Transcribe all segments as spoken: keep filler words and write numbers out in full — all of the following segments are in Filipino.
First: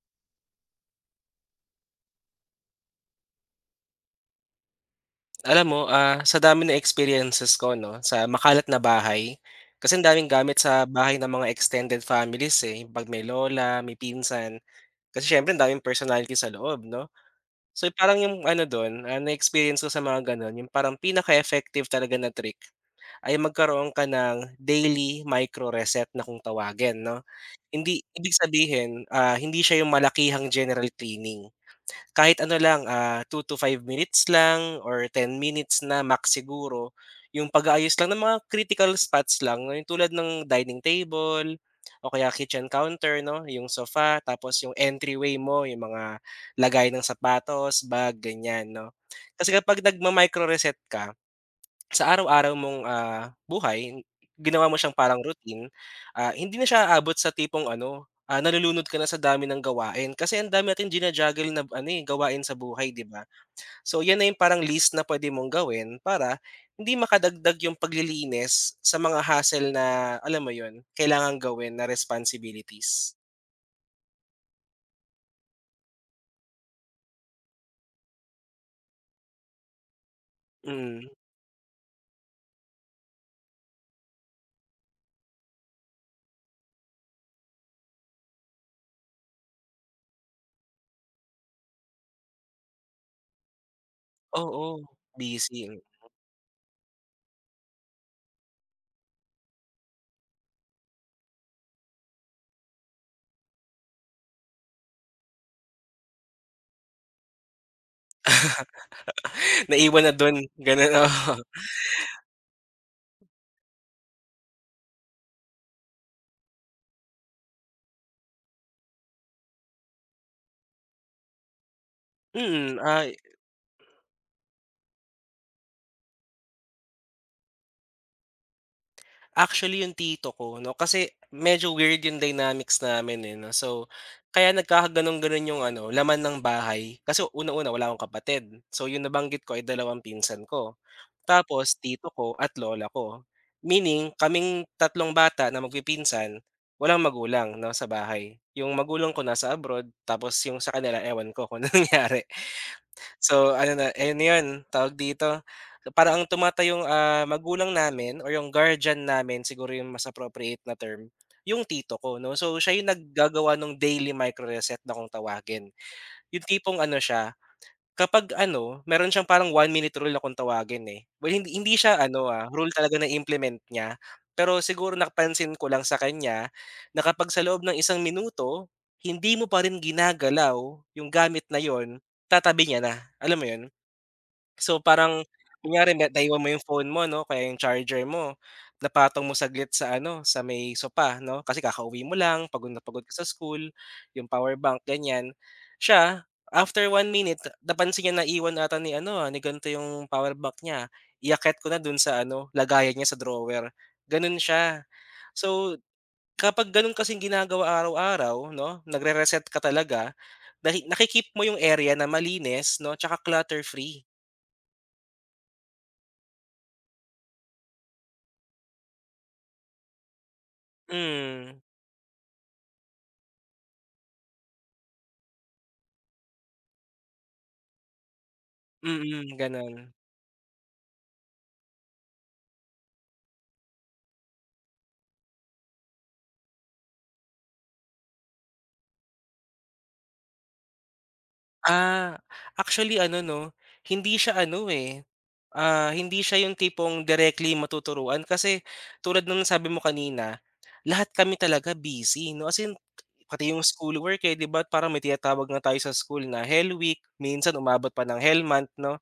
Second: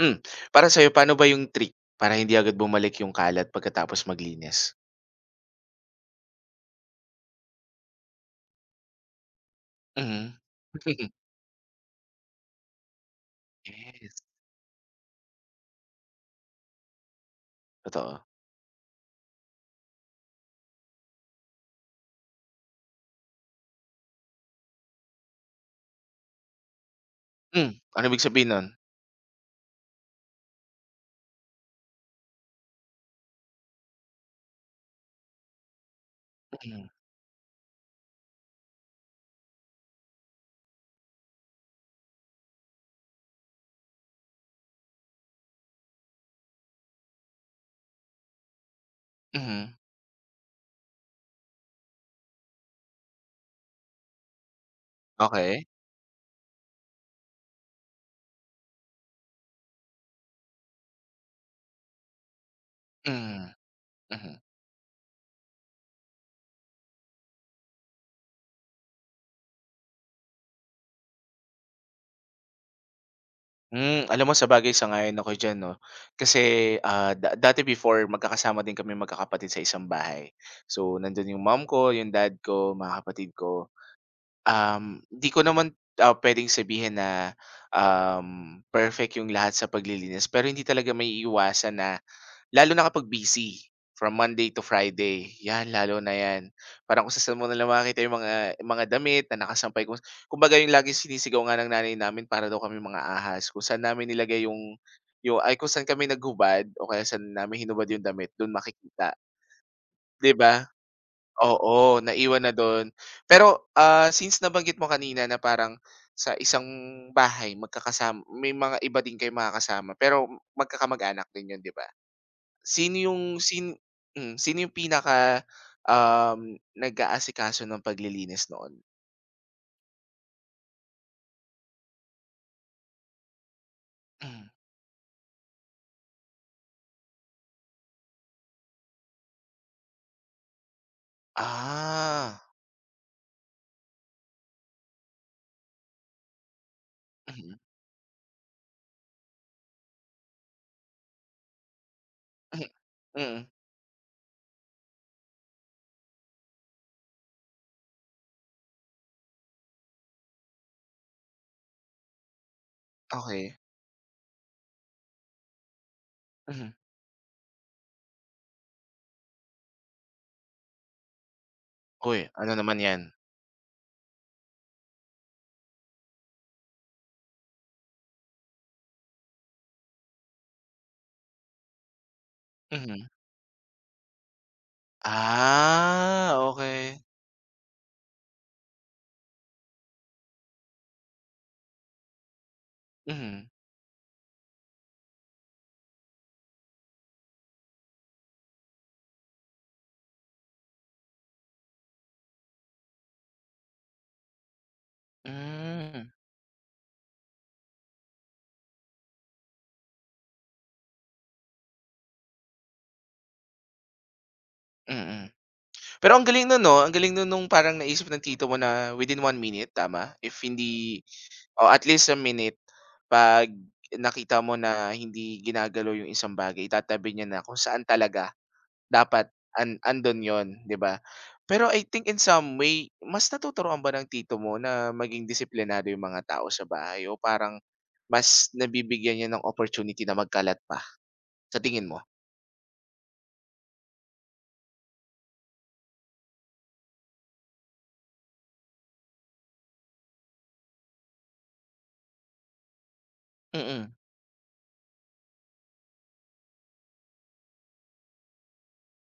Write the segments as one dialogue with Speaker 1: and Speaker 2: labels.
Speaker 1: Hmm, Para sa'yo paano ba yung trick para hindi agad bumalik yung kalat pagkatapos maglinis?
Speaker 2: Alam mo, ah, sa dami ng experiences ko 'no, sa makalat na bahay, kasi ang daming
Speaker 1: Mhm.
Speaker 2: gamit sa bahay ng mga extended families, eh, 'pag may lola, may
Speaker 1: Yes,
Speaker 2: pinsan, kasi siyempre ang daming personality sa loob 'no. So, eh,
Speaker 1: totoo.
Speaker 2: parang yung ano dun, ah, na-experience ko sa mga gano'n, yung parang pinaka-effective talaga na trick ay magkaroon ka ng daily micro-reset na kung tawagin 'no.
Speaker 1: Hmm,
Speaker 2: Hindi
Speaker 1: ano ibig
Speaker 2: ibig
Speaker 1: sabihin nun?
Speaker 2: sabihin, ah, hindi siya yung malakihang general cleaning, kahit ano lang, ah, two to five minutes lang or ten minutes na max
Speaker 1: Mhm,
Speaker 2: siguro, yung pag-aayos lang ng mga critical spots lang, no, yung tulad ng dining table o kaya kitchen counter 'no, yung sofa tapos yung entryway mo, yung mga lagay ng sapatos, bag, ganyan 'no. Kasi
Speaker 1: mhm,
Speaker 2: kapag nagma-micro reset ka sa araw-araw mong, ah, buhay, ginawa mo siyang parang
Speaker 1: okey.
Speaker 2: routine, ah, hindi na siya aabot sa tipong ano, ah, nalulunod ka na sa dami ng gawain, kasi ang dami nating jina na ano, eh, gawain sa buhay, 'di ba?
Speaker 1: Mhm,
Speaker 2: So 'yan na yung
Speaker 1: mhm.
Speaker 2: parang list na pwede mong gawin para hindi makadagdag yung paglilinis sa mga hassle na alam mo 'yun, kailangang gawin na responsibilities.
Speaker 1: Hmm, alam mo sabagay sang-ayon ako diyan 'no, kasi, ah, da dati before magkakasama din kami magkakapatid sa isang bahay. So,
Speaker 2: Mm,
Speaker 1: nandun yung mom ko, yung dad ko, mga kapatid ko. Um, 'di ko naman, ah, puwedeng sabihin na, um, perfect yung lahat sa paglilinis pero hindi talaga may maiiwasan na lalo na kapag busy from Monday to
Speaker 2: oo,
Speaker 1: Friday,
Speaker 2: busy.
Speaker 1: 'yan lalo na 'yan. Parang kung saan mo na lang makikita yung mga mga damit na nakasampay kung kumbaga yung laging sinisigaw nga ng nanay namin para daw kami mga ahas kung saan namin nilagay yung yung ay kung saan kami naghubad o kaya saan namin hinubad yung damit do'n makikita,
Speaker 2: Naiwan na
Speaker 1: 'di
Speaker 2: dun,
Speaker 1: ba?
Speaker 2: gano'n, oo.
Speaker 1: Oo, naiwan na don. Pero, ah, since nabanggit mo kanina na parang sa isang bahay magkakasama may mga iba din kayong makakasama pero magkakamag-anak din yun, 'di ba?
Speaker 2: Mm,
Speaker 1: Sino
Speaker 2: ah
Speaker 1: yung sin hmm, sino yung pinaka, um, nag-aasikaso ng paglilinis noon?
Speaker 2: actually, yung tito ko 'no, kasi medyo weird yung dynamics namin, eh, 'no. So, kaya
Speaker 1: Hmm,
Speaker 2: nagkakagano'n-gano'n yung ano, laman ng bahay. Kasi unang-una wala akong kapatid. So, yung nabanggit ko ay dalawang pinsan ko, tapos tito ko
Speaker 1: ah,
Speaker 2: at lola ko. Meaning kaming tatlong bata na magpipinsan, walang
Speaker 1: mhm,
Speaker 2: magulang 'no, sa bahay. Yung magulang ko nasa abroad, tapos yung sa kanila ewan ko kung ano nangyari.
Speaker 1: mhm, mm,
Speaker 2: So, ano na, ayun na yun, tawag dito, parang ang tumata yung ah, magulang namin or yung guardian namin siguro yung mas appropriate na term, yung tito ko 'no. So, siya yung
Speaker 1: okey,
Speaker 2: naggagawa ng daily micro-reset na kung tawagin. Yung
Speaker 1: mhm.
Speaker 2: tipong ano siya, kapag ano, meron siyang parang one minute rule na kung tawagin, eh. Well, hindi hindi siya
Speaker 1: Uy,
Speaker 2: ano, ah,
Speaker 1: ano
Speaker 2: rule
Speaker 1: naman
Speaker 2: talaga
Speaker 1: 'yan?
Speaker 2: na-implement niya, pero siguro napansin ko lang sa kanya na kapag sa loob ng isang minuto, hindi mo pa rin ginagalaw yung gamit na yon, tatabi niya na,
Speaker 1: Mhm.
Speaker 2: alam mo yun? So, parang kunyari na
Speaker 1: Ah,
Speaker 2: naiwan mo yung phone
Speaker 1: okey.
Speaker 2: mo 'no, kaya yung charger mo, napatong mo saglit sa ano, sa may sopa 'no, kasi kakauwi mo lang, pagod na pagod ka sa
Speaker 1: Mhm,
Speaker 2: school, yung power bank ganyan. Siya, after one minute napansin niya na iwan ata ni ano, ah, ni ganito yung power bank niya, iakyat ko na dun sa ano, lagayan niya sa drawer, ganun siya. So,
Speaker 1: hmm, mm.
Speaker 2: kapag ganun kasing ginagawa araw-araw 'no, nagre-reset ka talaga, nahi naki mo yung area na malinis 'no, 'tsaka clutter free.
Speaker 1: Mm. Pero ang galing nun 'no, ang galing nun nung parang naisip ng tito mo na within one minute, tama? If hindi
Speaker 2: Hmm.
Speaker 1: o at least a minute, 'pag nakita mo na hindi ginagalaw yung isang bagay, itatabi niya na kung saan talaga dapat
Speaker 2: Mm, gano'n.
Speaker 1: an andon yon, 'di ba? Pero I think in some way, mas natuturuan ba ng tito mo na maging disiplinado yung mga tao sa bahay o parang mas nabibigyan niya ng opportunity na magkalat pa, sa tingin mo?
Speaker 2: Ah, actually ano 'no, hindi siya ano, eh, ah, hindi siya yung tipong directly matuturuan, kasi tulad nung nasabi mo kanina, lahat kami talaga busy 'no, as in pati yung
Speaker 1: Mm,
Speaker 2: schoolwork, eh, 'di ba parang may tinatawag na tayo sa school na Hell Week, minsan umabot pa ng Hell Month 'no.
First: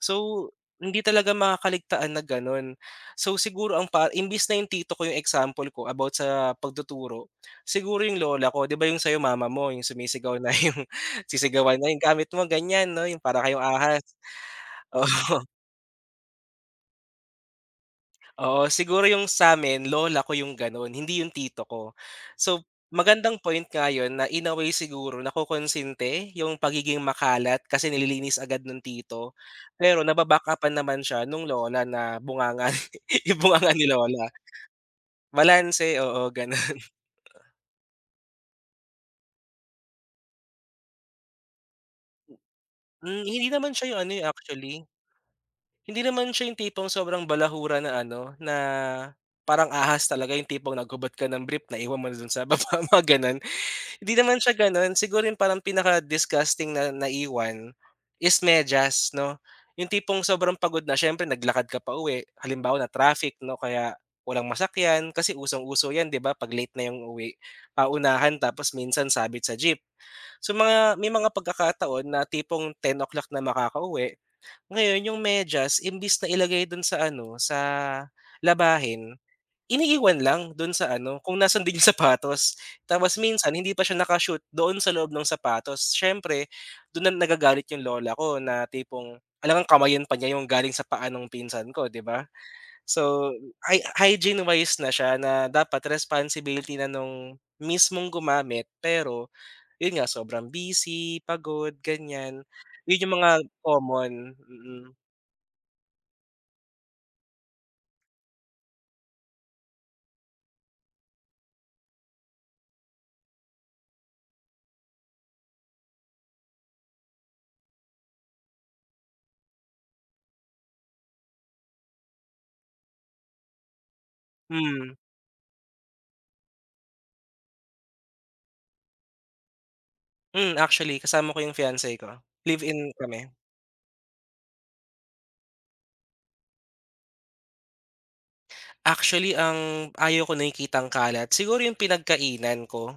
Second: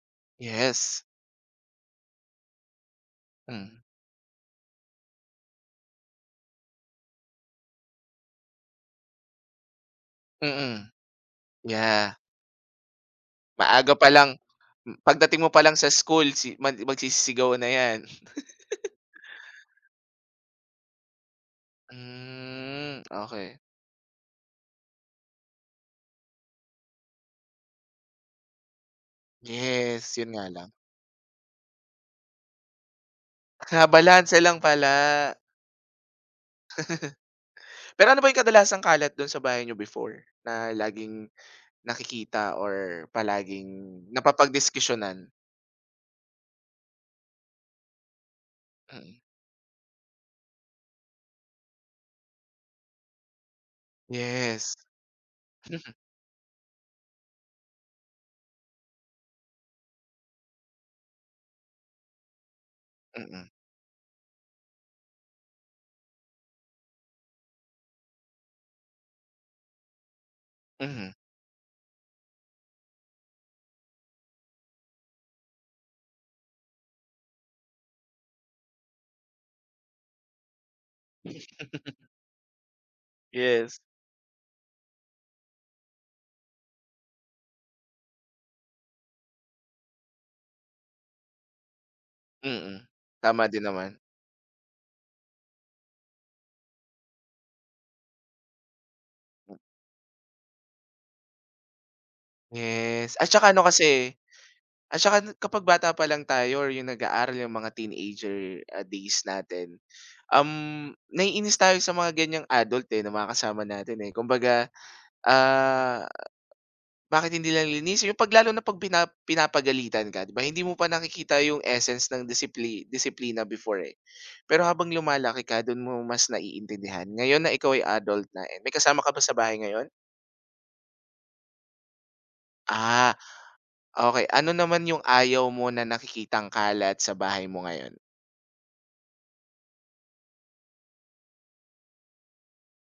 Speaker 2: So,
Speaker 1: yes.
Speaker 2: hindi talaga makakaligtaan na gano'n. So, siguro
Speaker 1: Hmm,
Speaker 2: ang pa imbes na yung tito ko yung example ko about sa pagtuturo, siguro yung lola ko, 'di ba yung sa'yo mama mo, yung sumisigaw
Speaker 1: mm,
Speaker 2: na yung
Speaker 1: Mm-mm.
Speaker 2: sisigawan na yung
Speaker 1: Yeah.
Speaker 2: gamit mo ganyan 'no, yung para kayong
Speaker 1: Maaga
Speaker 2: ahas,
Speaker 1: pa lang m-
Speaker 2: oo.
Speaker 1: pagdating mo pa lang sa school si mag magsisisigawan na 'yan.
Speaker 2: Oo, siguro yung sa'min lola ko yung gano'n, hindi yung tito ko. So,
Speaker 1: Hmm,
Speaker 2: magandang
Speaker 1: okey.
Speaker 2: point nga yun na in a way siguro nakokonsente yung pagiging makalat kasi nililinis agad nung tito. Pero
Speaker 1: Yes,
Speaker 2: naba
Speaker 1: 'yun nga
Speaker 2: back up
Speaker 1: lang.
Speaker 2: naman siya nung lola na bunganga, yung bunganga
Speaker 1: Ah,
Speaker 2: ni lola.
Speaker 1: balanse lang pala.
Speaker 2: Balanse, oo, gano'n.
Speaker 1: Pero ano ba 'yung kadalasang kalat do'n sa bahay nyo before na laging nakikita or
Speaker 2: Hmm, hindi
Speaker 1: palaging
Speaker 2: naman siya yung ano, eh, actually,
Speaker 1: napapagdiskusyonan?
Speaker 2: hindi naman siya yung tipong sobrang balahura na ano, na
Speaker 1: Mm.
Speaker 2: parang ahas talaga, yung tipong naghubat ka ng brief na iwan mo na dun sa baba, mga gano'n. Hindi naman siya
Speaker 1: Yes.
Speaker 2: gano'n, siguro yung parang pinaka-disgusting na naiwan is medyas 'no. Yung tipong sobrang pagod na siyempre naglakad ka pa pauwi, halimbawa na traffic
Speaker 1: Mm.
Speaker 2: 'no, kaya walang masakyan kasi usong-uso 'yan 'di ba 'pag late na yung uwi, paunahan tapos minsan sabit sa jeep. So mga
Speaker 1: Mhm.
Speaker 2: may mga pagkakataon na tipong ten o'clock na makakauwi, ngayon yung medyas imbis na ilagay dun sa ano, sa labahin, iniiwan lang do'n sa ano, kung nasaan din yung sapatos. Tapos minsan hindi
Speaker 1: Yes.
Speaker 2: pa siya naka-shoot doon sa loob ng sapatos. Siyempre, do'n na nagagalit yung lola ko na tipong alangang kamayin pa niya yung galing sa paa nung pinsan ko, 'di ba?
Speaker 1: Mm.
Speaker 2: So,
Speaker 1: Tama din
Speaker 2: hy
Speaker 1: naman.
Speaker 2: hygiene wise na siya, na dapat responsibility na nung mismong gumamit, pero yun nga sobrang busy, pagod, ganiyan. Yun
Speaker 1: Yes,
Speaker 2: yung
Speaker 1: at
Speaker 2: mga
Speaker 1: saka ano kasi.
Speaker 2: common, mm.
Speaker 1: At saka nu kapag bata pa lang tayo or yung nag-aaral, yung mga teenager, ah, days natin, um, naiinis tayo sa mga ganiyang adult, eh, na mga kasama natin, eh. Kumbaga, ah, bakit hindi lang linis yung 'pag na 'pag pina pinapagalitan ka, 'di ba? Hindi mo pa nakikita yung essence ng disipli disiplina before, eh. Pero habang
Speaker 2: Hmm,
Speaker 1: lumalaki ka, dun mo mas naiintindihan. Ngayon na ikaw ay adult na, eh may kasama ka ba sa bahay ngayon?
Speaker 2: hmm, actually kasama ko yung fiance ko, live-in
Speaker 1: Ah,
Speaker 2: kami.
Speaker 1: okay. Ano naman yung ayaw mo na nakikitang kalat sa bahay mo ngayon?
Speaker 2: Actually, ang ayaw ko nakikitang kalat, siguro yung pinagkainan ko.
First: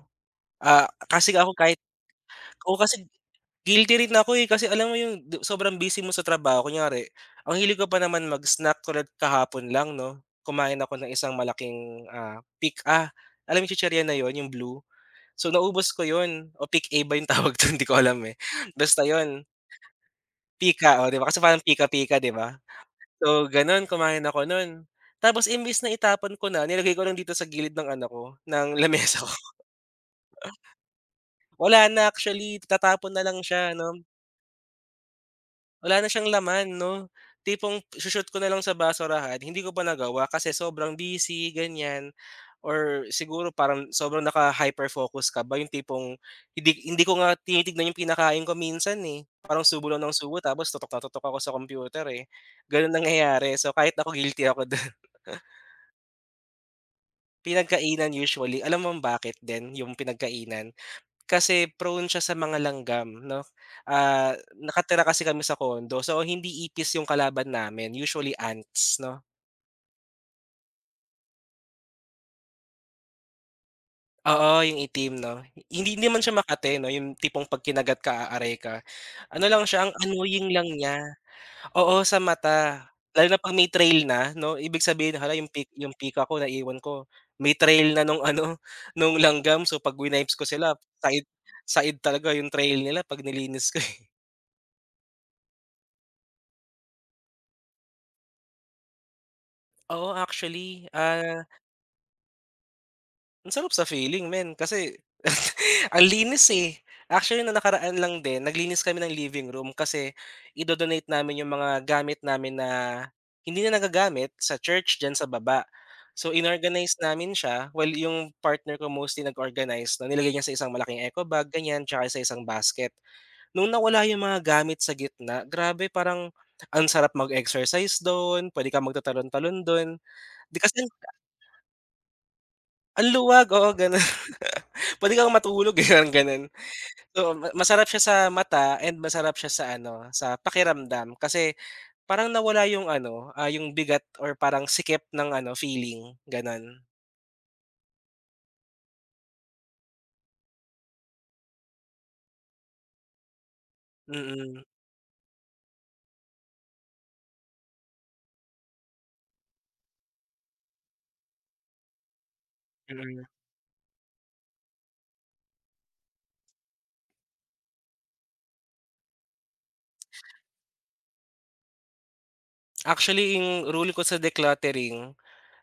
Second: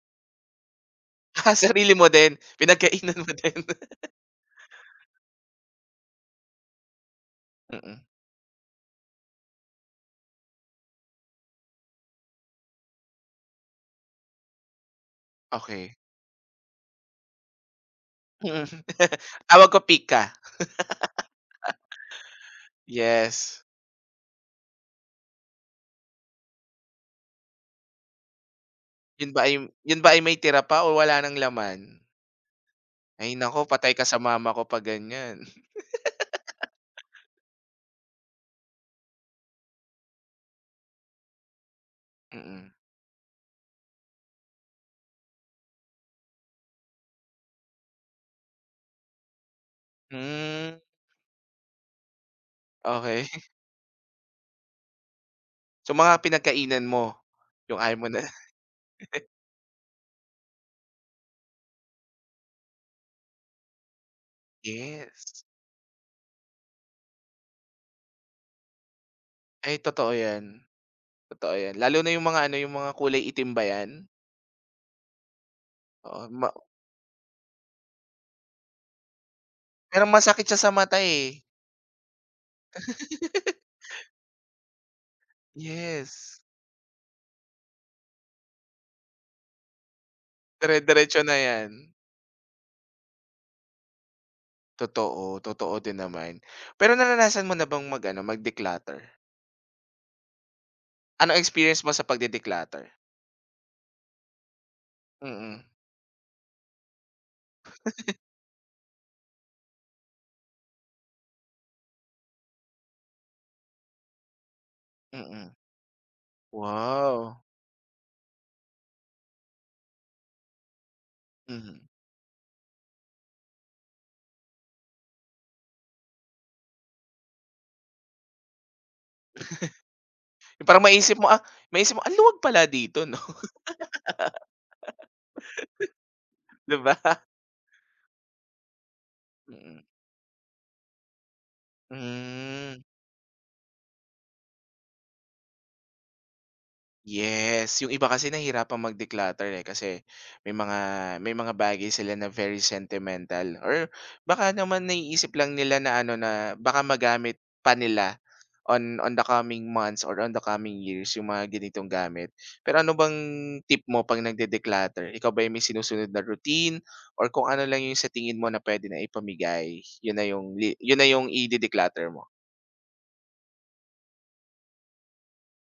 Speaker 2: Ah, kasi ako
Speaker 1: Ah,
Speaker 2: kahit,
Speaker 1: sarili mo din,
Speaker 2: oo, kasi
Speaker 1: pinagkainan mo din.
Speaker 2: guilty rin ako, eh, kasi alam mo yung du sobrang busy mo sa trabaho kunyari, ang hilig ko pa
Speaker 1: Mm,
Speaker 2: naman mag-snack tulad kahapon lang 'no, kumain ako ng isang malaking, ah, Pick A. Alam mo yung chichirya na yon, yung blue? So, naubos
Speaker 1: okey.
Speaker 2: ko yon, o Pick A ba yung tawag dun, di ko alam, eh.
Speaker 1: Mm.
Speaker 2: Basta yun,
Speaker 1: Tawag ko pika,
Speaker 2: Pick A, oh, di ba? Kasi parang pika-pika, di ba? So,
Speaker 1: yes.
Speaker 2: gano'n kumain ako no'n. Tapos imbis na itapon ko na, nilagay ko lang dito sa gilid ng ano ko, ng lamesa ko.
Speaker 1: Yun ba ay yun ba ay may tira pa o wala ng laman?
Speaker 2: Wala na actually, tatapon na
Speaker 1: Ay
Speaker 2: lang
Speaker 1: naku,
Speaker 2: siya 'no.
Speaker 1: patay ka sa mama ko 'pag ganyan.
Speaker 2: Wala na siyang laman 'no, tipong sho-shoot ko na lang sa basurahan. Hindi ko pa nagawa kasi sobrang busy ganyan,
Speaker 1: Mm.
Speaker 2: or siguro parang sobrang naka-hyper-focus ka ba, yung tipong hindi hindi ko nga tinitignan yung kinakain ko minsan, eh. Parang subo lang ng subo tapos
Speaker 1: Hmm,
Speaker 2: tutok na tutok ako sa computer, eh. Gano'n
Speaker 1: okey.
Speaker 2: nangyayari. So, kahit ako guilty ako do'n.
Speaker 1: So, mga pinagkainan mo, yung ayaw mo
Speaker 2: Pinagkainan
Speaker 1: na.
Speaker 2: usually, alam mo bakit din yung pinagkainan? Kasi prone siya sa mga langgam 'no. Ah, nakatira kasi kami
Speaker 1: Yes.
Speaker 2: sa condo, so hindi ipis yung kalaban namin, usually ants 'no.
Speaker 1: Ay totoo yan, totoo yan. Lalo na yung mga ano, yung mga kulay itim ba yan?
Speaker 2: Oo, yung itim 'no. Hindi hindi man
Speaker 1: Oo,
Speaker 2: siya
Speaker 1: ma
Speaker 2: makate 'no, yung tipong 'pag kinagat ka, aaray ka. Ano lang siya, ang
Speaker 1: pero masakit
Speaker 2: annoying
Speaker 1: siya
Speaker 2: lang
Speaker 1: sa
Speaker 2: niya.
Speaker 1: mata, eh.
Speaker 2: Oo, sa mata. Lalo na 'pag may trail na 'no, ibig sabihin, hala yung pi yung pika ko
Speaker 1: Yes,
Speaker 2: naiwan ko, may trail na nung ano, nung langgam. So 'pag winips ko sila,
Speaker 1: dire-diretso
Speaker 2: said
Speaker 1: na yan.
Speaker 2: said talaga yung trail nila 'pag nilinis ko, eh.
Speaker 1: Totoo, totoo din naman. Pero naranasan mo na bang mag-ano, mag-declutter?
Speaker 2: Oo, actually,
Speaker 1: Anong
Speaker 2: ah
Speaker 1: experience mo sa pagde-declutter?
Speaker 2: ang sarap sa feeling men, kasi
Speaker 1: Mm,
Speaker 2: ang linis, eh. Actually na nakaraan lang din naglinis kami ng living room kasi ido namin yung mga gamit namin na hindi na nagagamit sa church diyan sa
Speaker 1: mm.
Speaker 2: baba. So inorganize namin
Speaker 1: Wow,
Speaker 2: siya, well, yung partner ko mostly nag-organize, na nilagay niya sa isang malaking eco bag ganyan
Speaker 1: mhm.
Speaker 2: tsaka sa isang basket. Nung nawala yung mga gamit sa gitna, grabe, parang ang sarap mag-exercise dun, pwede kang magtatalon-talon dun, di
Speaker 1: Yung parang
Speaker 2: kasi
Speaker 1: maisip mo, ah, maisip mo, "Ang luwag pala dito
Speaker 2: ang
Speaker 1: 'no?"
Speaker 2: luwag, oo gano'n. Puwede kang matulog, eh, parang gano'n.
Speaker 1: 'Di ba?
Speaker 2: Oo, ma masarap siya sa mata and masarap siya sa
Speaker 1: Mm,
Speaker 2: ano, sa pakiramdam, kasi parang nawala
Speaker 1: hmm.
Speaker 2: yung ano, ah, yung bigat or parang sikip ng ano, feeling, gano'n.
Speaker 1: Yes, yung iba kasi nahihirapang mag-declutter, eh, kasi may mga may mga bagay sila na very sentimental or
Speaker 2: Mm,
Speaker 1: baka
Speaker 2: mm.
Speaker 1: naman naiisip lang nila na ano, na baka magamit pa nila on on the coming months or on the coming years yung mga ganitong gamit. Pero ano bang
Speaker 2: Mm.
Speaker 1: tip mo 'pag nagde-declutter? Ikaw ba yung may sinusunod na routine or kung ano lang yung sa tingin mo na pwede na ipamigay, yun na yung li yun na yung ide-declutter mo?
Speaker 2: Actually, yung rule ko sa decluttering,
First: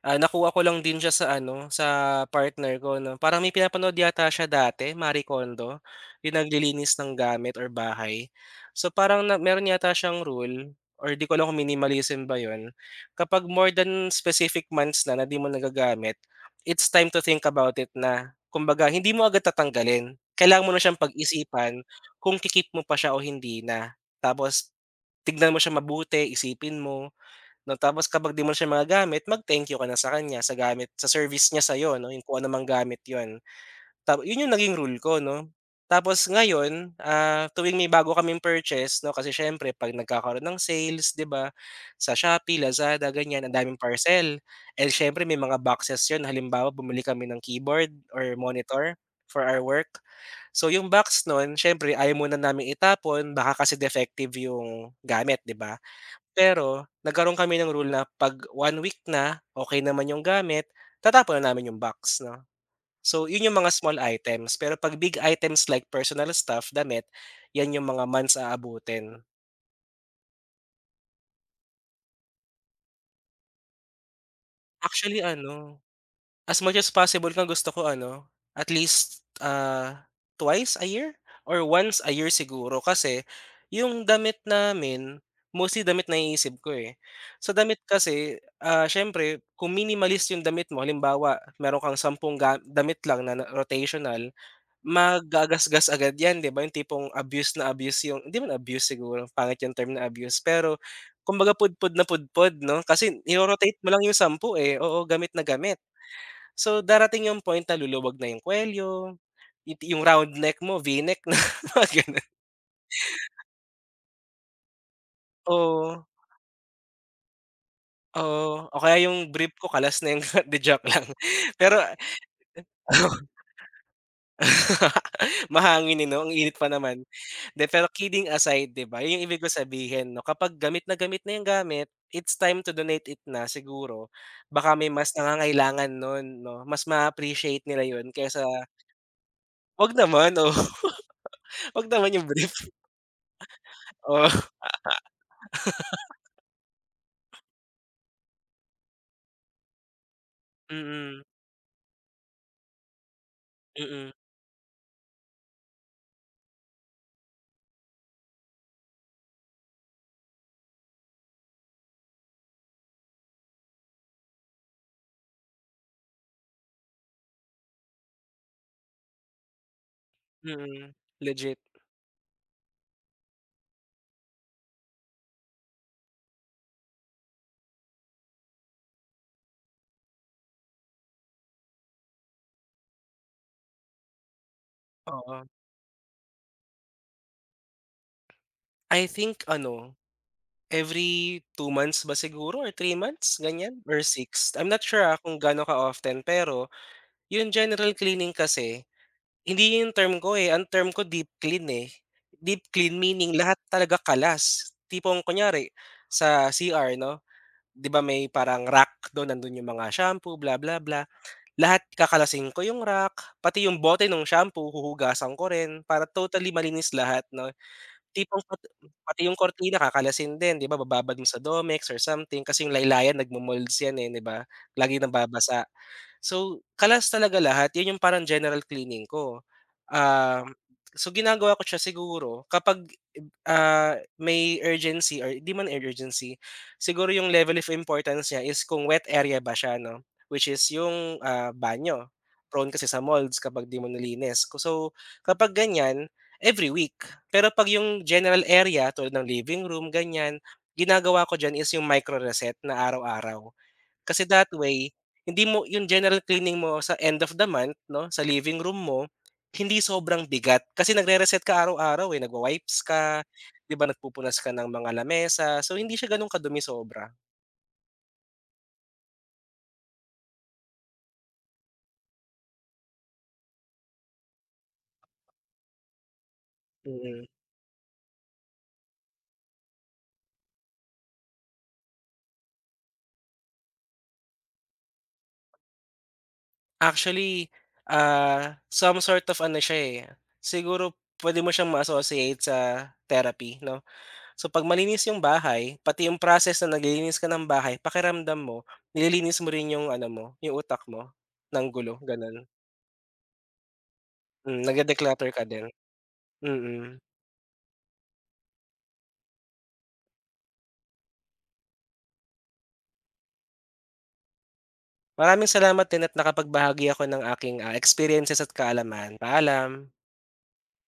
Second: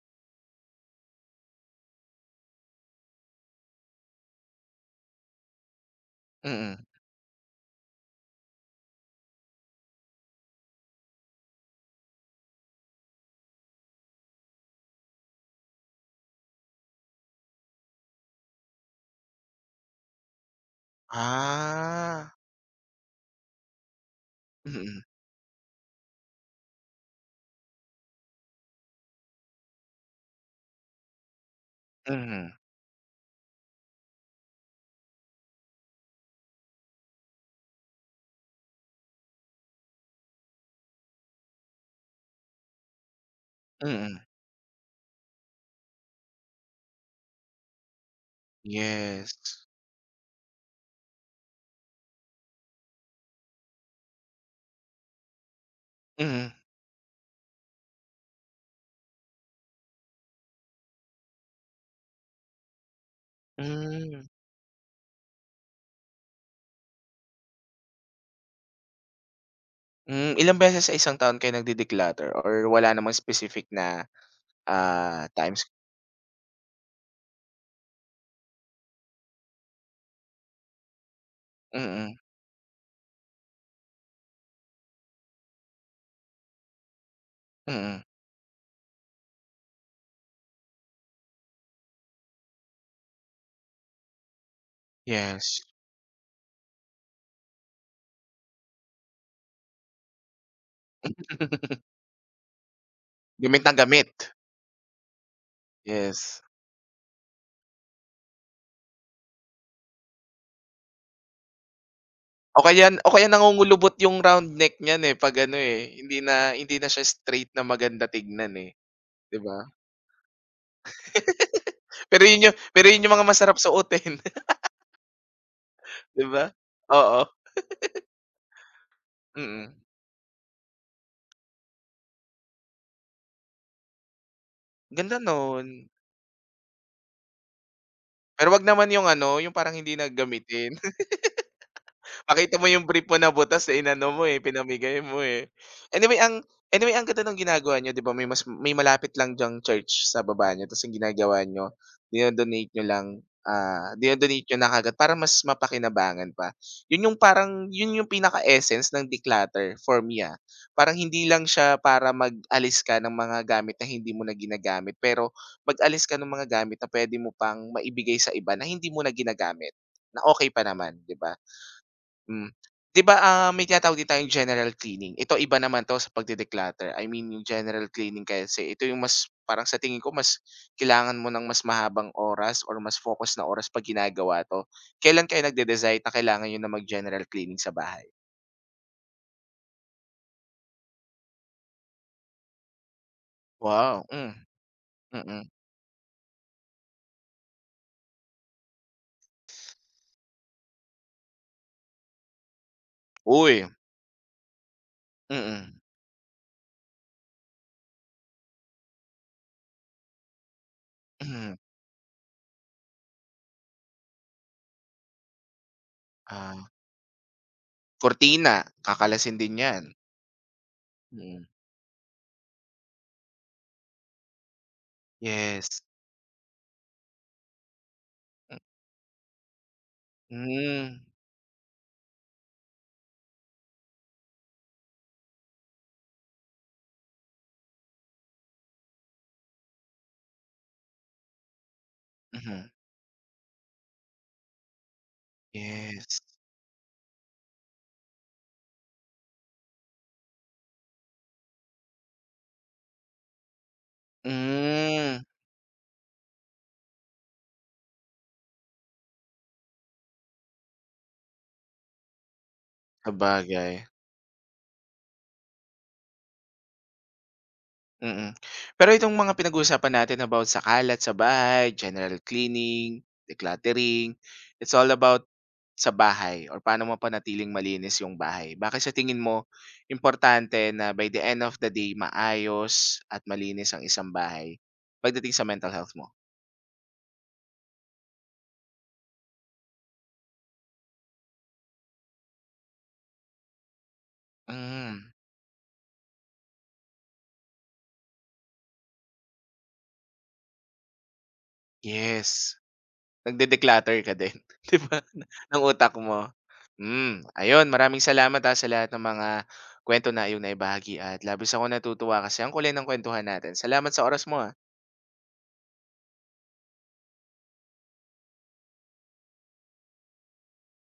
Speaker 2: Ah, nakuha ko lang din siya sa ano, sa partner ko 'no, parang may pinapanood yata siya dati, Marie Kondo, yung
Speaker 1: Mm.
Speaker 2: naglilinis ng gamit or bahay. So parang na meron yata siyang rule or di ko alam kung minimalism ba yun, kapag more than specific months na na di mo nagagamit, it's time to think about it na. Kumbaga hindi mo agad tatanggalin, kailangan mo na siyang pag-isipan
Speaker 1: Ah.
Speaker 2: kung kikip mo pa siya o hindi na. Tapos
Speaker 1: Mm.
Speaker 2: tignan mo siya mabuti, isipin mo. 'No, tapos kapag di mo na siya magagamit, mag-thank you ka na sa kanya sa gamit, sa service niya sa'yo 'no, yung kung ano
Speaker 1: Mhm.
Speaker 2: gamit yon. Ta yun yung naging rule ko 'no. Tapos ngayon, ah, tuwing may bago kaming purchase 'no, kasi siyempre 'pag nagkakaroon ng sales 'di ba, sa Shopee, Lazada ganyan ang daming
Speaker 1: Mm.
Speaker 2: parcel. And siyempre may mga boxes yon, halimbawa bumili kami ng keyboard or monitor for our
Speaker 1: Yes.
Speaker 2: work. So yung box nun siyempre ayaw muna namin itapon, baka kasi defective yung gamit 'di ba.
Speaker 1: Mm.
Speaker 2: Pero nagkaroon kami ng rule na 'pag one week na, okay naman yung gamit, tatapon na namin yung box 'no. So yun yung mga small
Speaker 1: Hmm.
Speaker 2: items, pero 'pag big items like personal stuff, damit, yan yung mga months aabutin.
Speaker 1: Hmm, ilang beses sa isang taon kayo nagde-declutter or wala namang specific na,
Speaker 2: Actually
Speaker 1: ah, times?
Speaker 2: ano, as much as possible kung gusto ko ano, at least, ah, twice a year or once a
Speaker 1: Mm,
Speaker 2: year siguro, kasi yung damit namin, mostly damit na naiisip ko, eh. Sa damit
Speaker 1: mm.
Speaker 2: kasi, ah, siyempre kung minimalist yung damit mo, halimbawa meron kang sampung ga damit lang na na- rotational,
Speaker 1: Yes.
Speaker 2: magagasgas agad yan 'di ba, yung tipong abuse na abuse, yung hindi man abuse siguro, pangit yung term na abuse, pero kumbaga pudpud na pudpud 'no, kasi
Speaker 1: Gamit na
Speaker 2: niro-rotate mo lang
Speaker 1: gamit,
Speaker 2: yung sampu, eh, oo, gamit na gamit.
Speaker 1: yes.
Speaker 2: So, darating yung point na luluwag na yung kuwelyo, yung yung round neck mo V-neck na, mga gano'n.
Speaker 1: O kaya o kaya nangungulubot yung round neck niyan, eh, 'pag ano, eh,
Speaker 2: Oo,
Speaker 1: hindi na hindi na siya straight na maganda tignan,
Speaker 2: oo,
Speaker 1: eh,
Speaker 2: o kaya yung
Speaker 1: 'di
Speaker 2: brief
Speaker 1: ba?
Speaker 2: ko kalas na yung the joke lang. Pero
Speaker 1: Pero yun yung pero yun yung mga masarap suotin.
Speaker 2: mahangin, eh,
Speaker 1: 'Di
Speaker 2: 'no, ang
Speaker 1: ba?
Speaker 2: init pa naman.
Speaker 1: Oo,
Speaker 2: 'Di, pero kidding aside, 'di ba, yun yung ibig ko
Speaker 1: mm.
Speaker 2: sabihin, 'no, kapag gamit na gamit na yung gamit, it's time to donate it na siguro. Baka may mas
Speaker 1: Ganda nun.
Speaker 2: nangangailangan nun, 'no, mas ma appreciate nila yun kaysa
Speaker 1: Pero 'wag naman yung ano, yung parang
Speaker 2: 'wag
Speaker 1: hindi na
Speaker 2: naman, oo,
Speaker 1: gamitin.
Speaker 2: 'wag naman yung brief.
Speaker 1: Makita mo yung brief mo na butas, na inano mo,
Speaker 2: Oo,
Speaker 1: eh, pinamigay mo, eh. Anyway ang anyway ang ganda ng ginagawa niyo, 'di ba, may mas may malapit lang diyang church sa baba niyo ta's ang
Speaker 2: mm,
Speaker 1: ginagawa niyo, dino-donate niyo lang, ah,
Speaker 2: mm,
Speaker 1: dino-donate niyo na kaagad para mas mapakinabangan pa. Yun yung parang yun yung pinaka-essence ng declutter for me, ah. Parang hindi lang siya para mag-alis ka ng mga gamit na hindi mo na ginagamit, pero mag-alis ka ng mga gamit na pwede mo pang maibigay sa iba na hindi mo na ginagamit, na okay pa
Speaker 2: mm,
Speaker 1: naman, 'di ba?
Speaker 2: legit.
Speaker 1: Hmm. 'Di ba, ah, may tinatawag din tayong general cleaning. Ito iba naman 'to sa pagde-declutter. I mean yung general cleaning kasi ito yung mas parang sa tingin ko mas kailangan mo ng mas mahabang oras or mas focus na oras 'pag ginagawa 'to. Kailan kayo
Speaker 2: Oo.
Speaker 1: nagde-decide na kailangan niyo na mag-general cleaning sa bahay?
Speaker 2: I think ano, every two months ba siguro or three months, ganyan or
Speaker 1: Wow, hmm,
Speaker 2: six? I'm not sure, ah, kung
Speaker 1: mm.
Speaker 2: gaano ka-often, pero yung general cleaning kasi, hindi yun yung term ko, eh, ang term ko deep clean, eh. Deep clean, meaning lahat
Speaker 1: Uy,
Speaker 2: talaga kalas, tipong kunyari
Speaker 1: mm,
Speaker 2: sa C R 'no, 'di ba may parang rack dun, nandun yung mga shampoo, bla bla bla,
Speaker 1: mhm,
Speaker 2: lahat kakalasin ko yung rack, pati yung bote nung shampoo huhugasan ko rin para totally
Speaker 1: ah,
Speaker 2: malinis lahat 'no. Tipong
Speaker 1: kurtina
Speaker 2: pat pati
Speaker 1: kakalasin
Speaker 2: yung
Speaker 1: din
Speaker 2: kortina
Speaker 1: 'yan.
Speaker 2: kakalasin din, 'di ba bababad mo sa
Speaker 1: Mm,
Speaker 2: Domex or something, kasi yung laylayan nagmo-molds yan, eh, 'di ba? Laging nababasa.
Speaker 1: yes.
Speaker 2: So, kalas talaga lahat, 'yun yung parang general cleaning ko. Um,
Speaker 1: Hmm,
Speaker 2: so ginagawa ko siya siguro kapag, ah, may urgency or 'di man urgency, siguro yung level of importance niya is kung wet area ba siya 'no, which is yung, ah, banyo.
Speaker 1: mhm,
Speaker 2: Prone kasi sa molds kapag 'di mo nilinis. Ko- So, kapag ganyan
Speaker 1: yes.
Speaker 2: every week. Pero 'pag yung general area tulad ng living room, ganyan, ginagawa ko diyan is yung micro-reset na araw-araw. Kasi that way,
Speaker 1: Hmm,
Speaker 2: hindi mo yung general cleaning mo sa end of the month 'no, sa living room mo, hindi sobrang bigat. Kasi nagre-reset ka araw-araw, eh, nagwa-wipes ka,
Speaker 1: sabagay.
Speaker 2: 'di ba, nagpupunas ka ng mga lamesa. So, hindi siya gano'n kadumi sobra,
Speaker 1: Mm. Pero itong mga pinag-uusapan natin about sa kalat sa bahay, general cleaning, decluttering, it's all about sa bahay or paano
Speaker 2: mm.
Speaker 1: mapanatiling malinis yung bahay. Bakit sa tingin mo importante na by the end of the day maayos at malinis ang isang bahay pagdating sa mental health mo?
Speaker 2: Actually, ah, some sort of ano siya, eh, siguro pwede mo siyang ma-associate sa therapy 'no. So, 'pag malinis
Speaker 1: Hmm,
Speaker 2: yung bahay, pati yung process na naglilinis ka ng bahay, pakiramdam mo nililinis mo rin yung ano mo, yung utak mo ng gulo, gano'n.
Speaker 1: yes. Nagde-declutter ka din,
Speaker 2: Hmm,
Speaker 1: 'di ba,
Speaker 2: nagde-declutter ka
Speaker 1: ng
Speaker 2: din?
Speaker 1: utak mo.
Speaker 2: Mm.
Speaker 1: Hmm, ayun maraming salamat, ah, sa lahat ng mga kwento na iyong naibahagi at labis akong natutuwa kasi ang kulay ng kuwentuhan natin. Salamat sa oras mo, ah.
Speaker 2: Maraming salamat din at nakapagbahagi ako ng aking, ah, experiences at kaalaman. Paalam.